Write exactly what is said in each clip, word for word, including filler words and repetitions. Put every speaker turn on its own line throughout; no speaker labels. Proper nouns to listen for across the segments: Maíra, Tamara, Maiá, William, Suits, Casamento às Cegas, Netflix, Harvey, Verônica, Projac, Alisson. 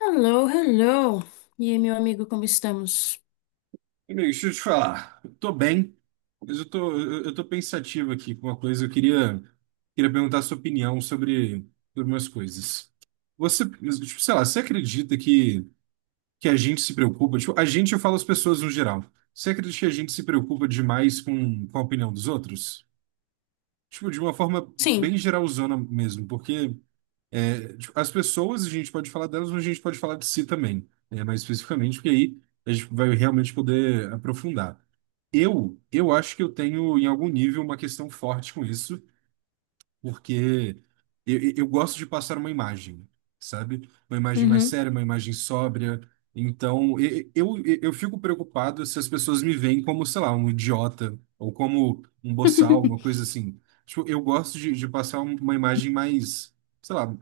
Hello, hello. E aí, meu amigo, como estamos?
Amigo, deixa eu te falar. Eu tô bem, mas eu tô, eu, eu tô pensativo aqui com uma coisa. Eu queria, queria perguntar a sua opinião sobre, sobre umas coisas. Você, tipo, sei lá, você acredita que, que a gente se preocupa? Tipo, a gente, eu falo as pessoas no geral. Você acredita que a gente se preocupa demais com, com a opinião dos outros? Tipo, de uma forma
Sim.
bem geralzona mesmo, porque é, tipo, as pessoas, a gente pode falar delas, mas a gente pode falar de si também, é, mais especificamente, porque aí a gente vai realmente poder aprofundar. Eu, eu acho que eu tenho, em algum nível, uma questão forte com isso, porque eu, eu eu gosto de passar uma imagem, sabe? Uma imagem mais
Uhum.
séria, uma imagem sóbria. Então, e- eu, eu, eu fico preocupado se as pessoas me veem como, sei lá, um idiota ou como um boçal, uma coisa assim. Tipo, eu gosto de, de passar um- uma imagem mais, sei lá,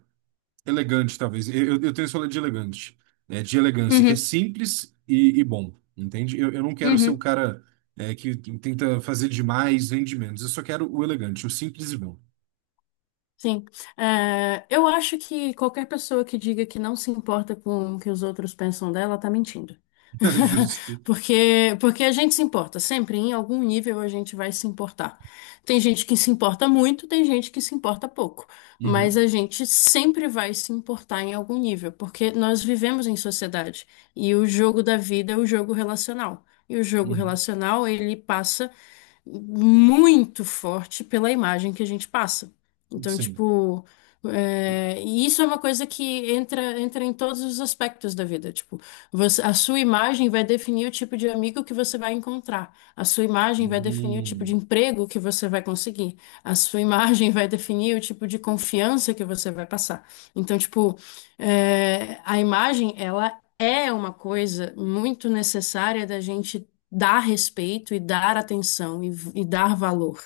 elegante, talvez. Eu, eu eu tenho esse rolê de elegante, né? De elegância, que é
Uhum.
simples e, e bom, entende? Eu, eu não quero ser o
Uhum.
cara, é, que tenta fazer demais, vende menos. Eu só quero o elegante, o simples e bom.
Sim, é, eu acho que qualquer pessoa que diga que não se importa com o que os outros pensam dela tá mentindo.
Justo.
Porque, porque a gente se importa, sempre em algum nível a gente vai se importar. Tem gente que se importa muito, tem gente que se importa pouco, mas
Uhum,
a gente sempre vai se importar em algum nível, porque nós vivemos em sociedade e o jogo da vida é o jogo relacional. E o jogo
uhum,
relacional, ele passa muito forte pela imagem que a gente passa. Então,
sim.
tipo, é, e isso é uma coisa que entra, entra em todos os aspectos da vida. Tipo, você- a sua imagem vai definir o tipo de amigo que você vai encontrar. A sua imagem vai definir o tipo de
Uhum.
emprego que você vai conseguir. A sua imagem vai definir o tipo de confiança que você vai passar. Então, tipo, é, a imagem, ela é uma coisa muito necessária da gente dar respeito e dar atenção e e dar valor,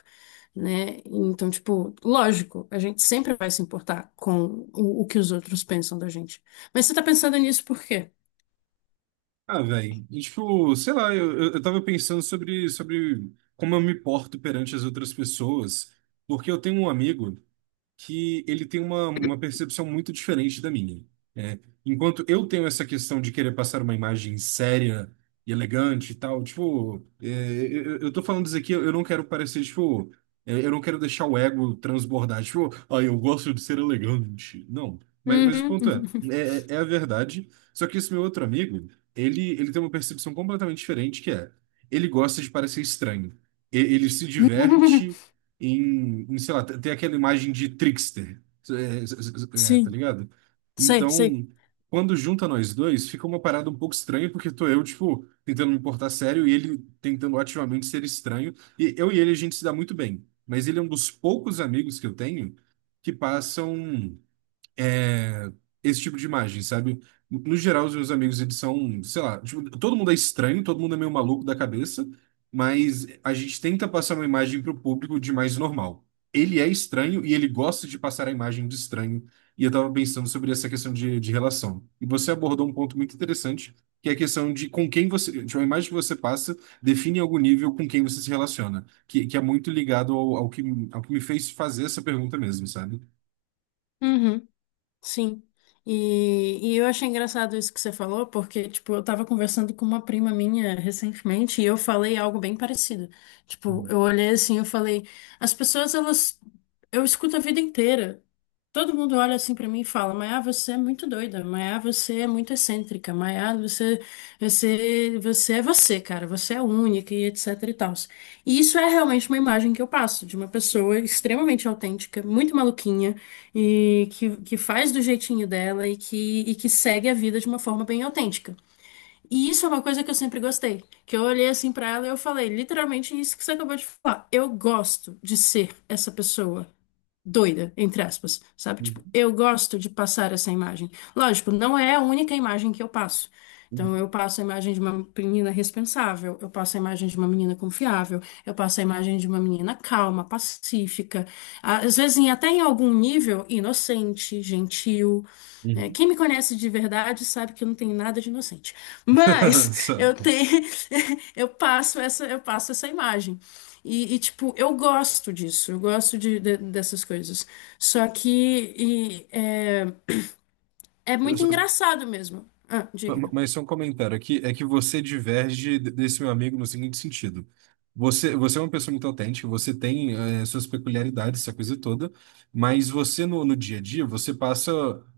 né? Então, tipo, lógico, a gente sempre vai se importar com o, o que os outros pensam da gente. Mas você tá pensando nisso por quê?
Ah, velho. Tipo, sei lá, eu, eu eu tava pensando sobre, sobre como eu me porto perante as outras pessoas, porque eu tenho um amigo que ele tem uma, uma percepção muito diferente da minha. É, enquanto eu tenho essa questão de querer passar uma imagem séria e elegante e tal, tipo, é, eu, eu tô falando isso aqui, eu não quero parecer, tipo, é, eu não quero deixar o ego transbordar, tipo, ah, eu gosto de ser elegante. Não, mas, mas o
Uhum.
ponto é, é, é a verdade, só que esse meu outro amigo, ele, ele tem uma percepção completamente diferente, que é, ele gosta de parecer estranho. E- Ele se diverte em, em, sei lá, tem tem aquela imagem de trickster, é, é, é, é, tá
Sim,
ligado?
sei, sei.
Então, quando junta nós dois, fica uma parada um pouco estranha, porque tô eu, tipo, tentando me portar sério e ele tentando ativamente ser estranho. E eu e ele, a gente se dá muito bem, mas ele é um dos poucos amigos que eu tenho que passam é, esse tipo de imagem, sabe? No geral, os meus amigos, eles são, sei lá, tipo, todo mundo é estranho, todo mundo é meio maluco da cabeça, mas a gente tenta passar uma imagem pro público de mais normal. Ele é estranho e ele gosta de passar a imagem de estranho. E eu tava pensando sobre essa questão de, de relação. E você abordou um ponto muito interessante, que é a questão de com quem você, tipo, a imagem que você passa define em algum nível com quem você se relaciona, que, que é muito ligado ao, ao que, ao que me fez fazer essa pergunta mesmo, sabe?
Uhum. Sim. E, e eu achei engraçado isso que você falou, porque, tipo, eu tava conversando com uma prima minha recentemente e eu falei algo bem parecido. Tipo,
Uhum,
eu olhei assim, eu falei, as pessoas, elas, eu escuto a vida inteira. Todo mundo olha assim pra mim e fala, Maiá, você é muito doida, Maiá, você é muito excêntrica, Maiá, você, você, você é você, cara, você é única e etc e tal. E isso é realmente uma imagem que eu passo de uma pessoa extremamente autêntica, muito maluquinha, e que, que faz do jeitinho dela e que, e que segue a vida de uma forma bem autêntica. E isso é uma coisa que eu sempre gostei, que eu olhei assim pra ela e eu falei, literalmente isso que você acabou de falar. Eu gosto de ser essa pessoa doida, entre aspas, sabe? Tipo, eu gosto de passar essa imagem. Lógico, não é a única imagem que eu passo. Então,
uhum.
eu passo a imagem de uma menina responsável, eu passo a imagem de uma menina confiável, eu passo a imagem de uma menina calma, pacífica, às vezes em- até em algum nível inocente, gentil. É,
Uhum.
quem me conhece de verdade sabe que eu não tenho nada de inocente. Mas
Só-
eu tenho, eu passo essa, eu passo essa imagem. E, e, tipo, eu gosto disso, eu gosto de, de- dessas coisas. Só que e, é, é muito
só-
engraçado mesmo. Ah, diga.
Mas só um comentário aqui, é que você diverge de- desse meu amigo no seguinte sentido. Você, você é uma pessoa muito autêntica, você tem eh, suas peculiaridades, essa coisa toda, mas você no, no dia a dia, você passa,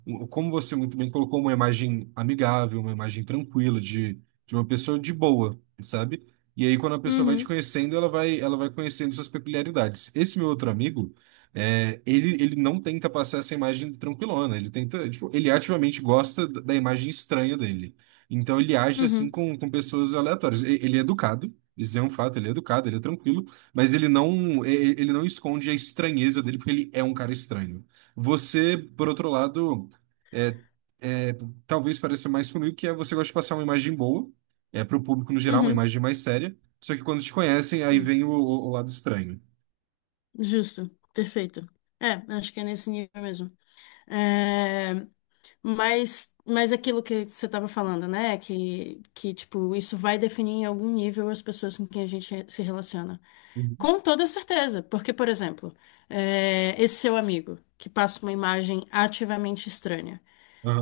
um- como você muito bem colocou, uma imagem amigável, uma imagem tranquila de, de uma pessoa de boa, sabe? E aí quando a pessoa vai te
Uhum,
conhecendo, ela vai, ela vai conhecendo suas peculiaridades. Esse meu outro amigo, É, ele, ele não tenta passar essa imagem tranquilona, ele tenta, tipo, ele ativamente gosta da da imagem estranha dele. Então ele age assim
uhum,
com, com pessoas aleatórias. E- Ele é educado, isso é um fato, ele é educado, ele é tranquilo, mas ele não, e- e- ele não esconde a estranheza dele porque ele é um cara estranho. Você, por outro lado, é, é, talvez pareça mais comigo que é você gosta de passar uma imagem boa, é para o público no geral, uma
uhum.
imagem mais séria, só que quando te conhecem, aí
Sim,
vem o, o o lado estranho.
justo, perfeito. É, acho que é nesse nível mesmo. É, Mas, mas aquilo que você estava falando, né? Que, que, tipo, isso vai definir em algum nível as pessoas com quem a gente se relaciona.
Uhum.
Com toda certeza. Porque, por exemplo, é, esse seu amigo que passa uma imagem ativamente estranha.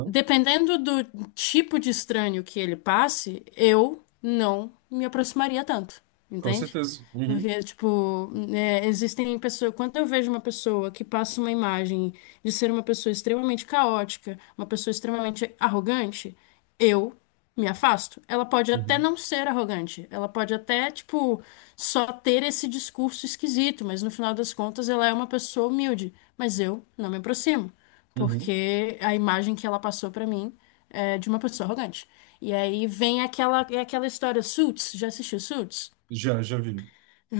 Dependendo do tipo de estranho que ele passe, eu não me aproximaria tanto,
Com
entende?
certeza. Uhum,
Porque, tipo, é, existem pessoas. Quando eu vejo uma pessoa que passa uma imagem de ser uma pessoa extremamente caótica, uma pessoa extremamente arrogante, eu me afasto. Ela pode até
uhum,
não ser arrogante, ela pode até, tipo, só ter esse discurso esquisito, mas no final das contas ela é uma pessoa humilde, mas eu não me aproximo
uhum.
porque a imagem que ela passou pra mim é de uma pessoa arrogante. E aí vem aquela, é aquela história, Suits, já assistiu Suits?
Já, já vi.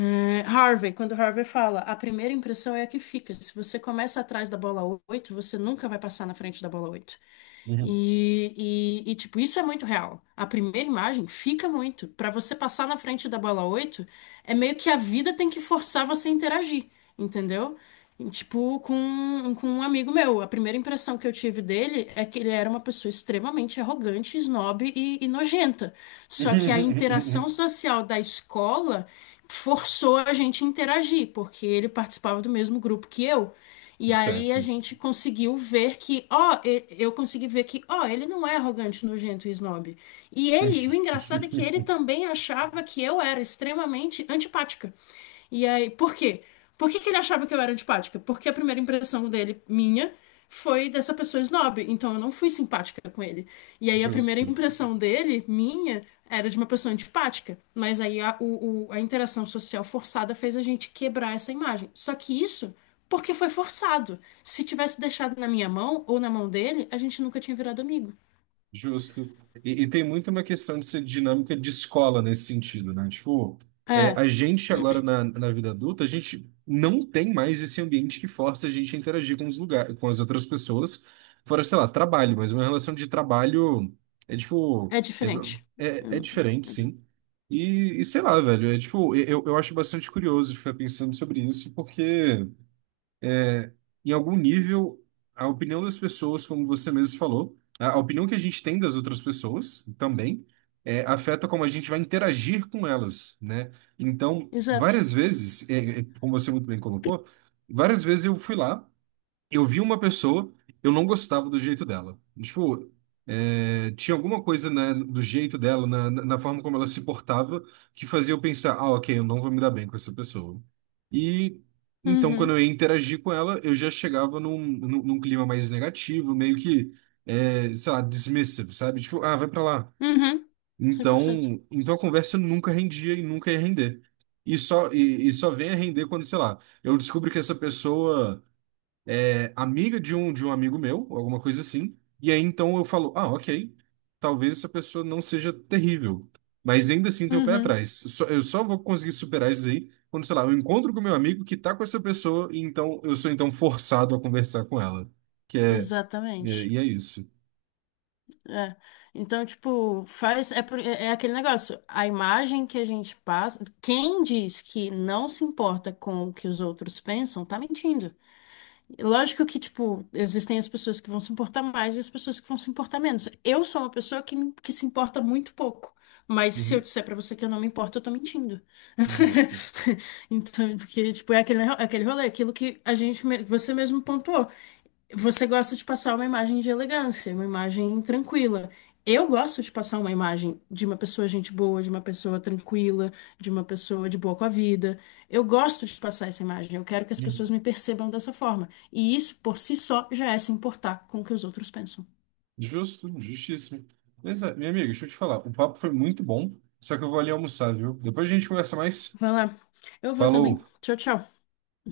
É, Harvey, quando Harvey fala, a primeira impressão é a que fica. Se você começa atrás da bola oito, você nunca vai passar na frente da bola oito.
Uhum.
E, e, e, tipo, isso é muito real. A primeira imagem fica muito. Pra você passar na frente da bola oito é meio que a vida tem que forçar você a interagir, entendeu? E tipo, com, com um amigo meu. A primeira impressão que eu tive dele é que ele era uma pessoa extremamente arrogante, snob e, e nojenta. Só que a interação social da escola forçou a gente a interagir, porque ele participava do mesmo grupo que eu. E aí a
Certo.
gente conseguiu ver que, ó, e- eu consegui ver que, ó, ele não é arrogante, nojento e snob. E ele, e o engraçado é que ele também achava que eu era extremamente antipática. E aí, por quê? Por que que ele achava que eu era antipática? Porque a primeira impressão dele, minha, foi dessa pessoa snob. Então eu não fui simpática com ele. E aí a primeira
Justo.
impressão dele, minha, era de uma pessoa antipática. Mas aí a, o- o- a interação social forçada fez a gente quebrar essa imagem. Só que isso porque foi forçado. Se tivesse deixado na minha mão ou na mão dele, a gente nunca tinha virado amigo.
Justo. E, e tem muito uma questão de ser dinâmica de escola nesse sentido, né? Tipo, é,
É,
a gente agora na, na vida adulta, a gente não tem mais esse ambiente que força a gente a interagir com os lugares, com as outras pessoas, fora, sei lá, trabalho, mas uma relação de trabalho é tipo,
é
é,
diferente.
é, é diferente, sim. E, e sei lá, velho, é tipo, eu, eu acho bastante curioso ficar pensando sobre isso, porque em algum nível, a opinião das pessoas, como você mesmo falou, a a opinião que a gente tem das outras pessoas também, é, afeta como a gente vai interagir com elas, né? Então,
Exato.
várias vezes, é, é, como você muito bem colocou, várias vezes eu fui lá eu vi uma pessoa, eu não gostava do jeito dela. Tipo, é, tinha alguma coisa na- do jeito dela, na, na na forma como ela se portava, que fazia eu pensar, ah, ok, eu não vou me dar bem com essa pessoa. E então, quando
Uhum.
eu ia interagir com ela, eu já chegava num, num, num clima mais negativo, meio que, é, sei lá, dismissive, sabe? Tipo, ah, vai pra lá.
Uhum. Cem por cento.
Então, então a conversa nunca rendia e nunca ia render. E só, e, e só vem a render quando, sei lá, eu descubro que essa pessoa é amiga de um de um amigo meu, ou alguma coisa assim. E aí então eu falo, ah, ok, talvez essa pessoa não seja terrível, mas ainda assim tem o pé
Uhum.
atrás. Só- eu só vou conseguir superar isso aí quando, sei lá, eu encontro com meu amigo que tá com essa pessoa e então eu sou então forçado a conversar com ela, que é e é
Exatamente.
e é isso.
É. Então, tipo, faz. É, por- é é aquele negócio. A imagem que a gente passa. Quem diz que não se importa com o que os outros pensam, tá mentindo. Lógico que, tipo, existem as pessoas que vão se importar mais e as pessoas que vão se importar menos. Eu sou uma pessoa que, me- que se importa muito pouco. Mas se eu
Uhum.
disser pra você que eu não me importo, eu tô mentindo.
Justo.
Então, porque, tipo, é aquele, é aquele rolê, é aquilo que a gente, me- você mesmo pontuou. Você gosta de passar uma imagem de elegância, uma imagem tranquila. Eu gosto de passar uma imagem de uma pessoa gente boa, de uma pessoa tranquila, de uma pessoa de boa com a vida. Eu gosto de passar essa imagem. Eu quero que as pessoas
Uhum.
me percebam dessa forma. E isso, por si só, já é se importar com o que os outros pensam.
Justo, justíssimo. Mas, é, minha amiga, deixa eu te falar. O papo foi muito bom, só que eu vou ali almoçar, viu? Depois a gente conversa mais.
Vai lá. Eu vou também.
Falou!
Tchau, tchau.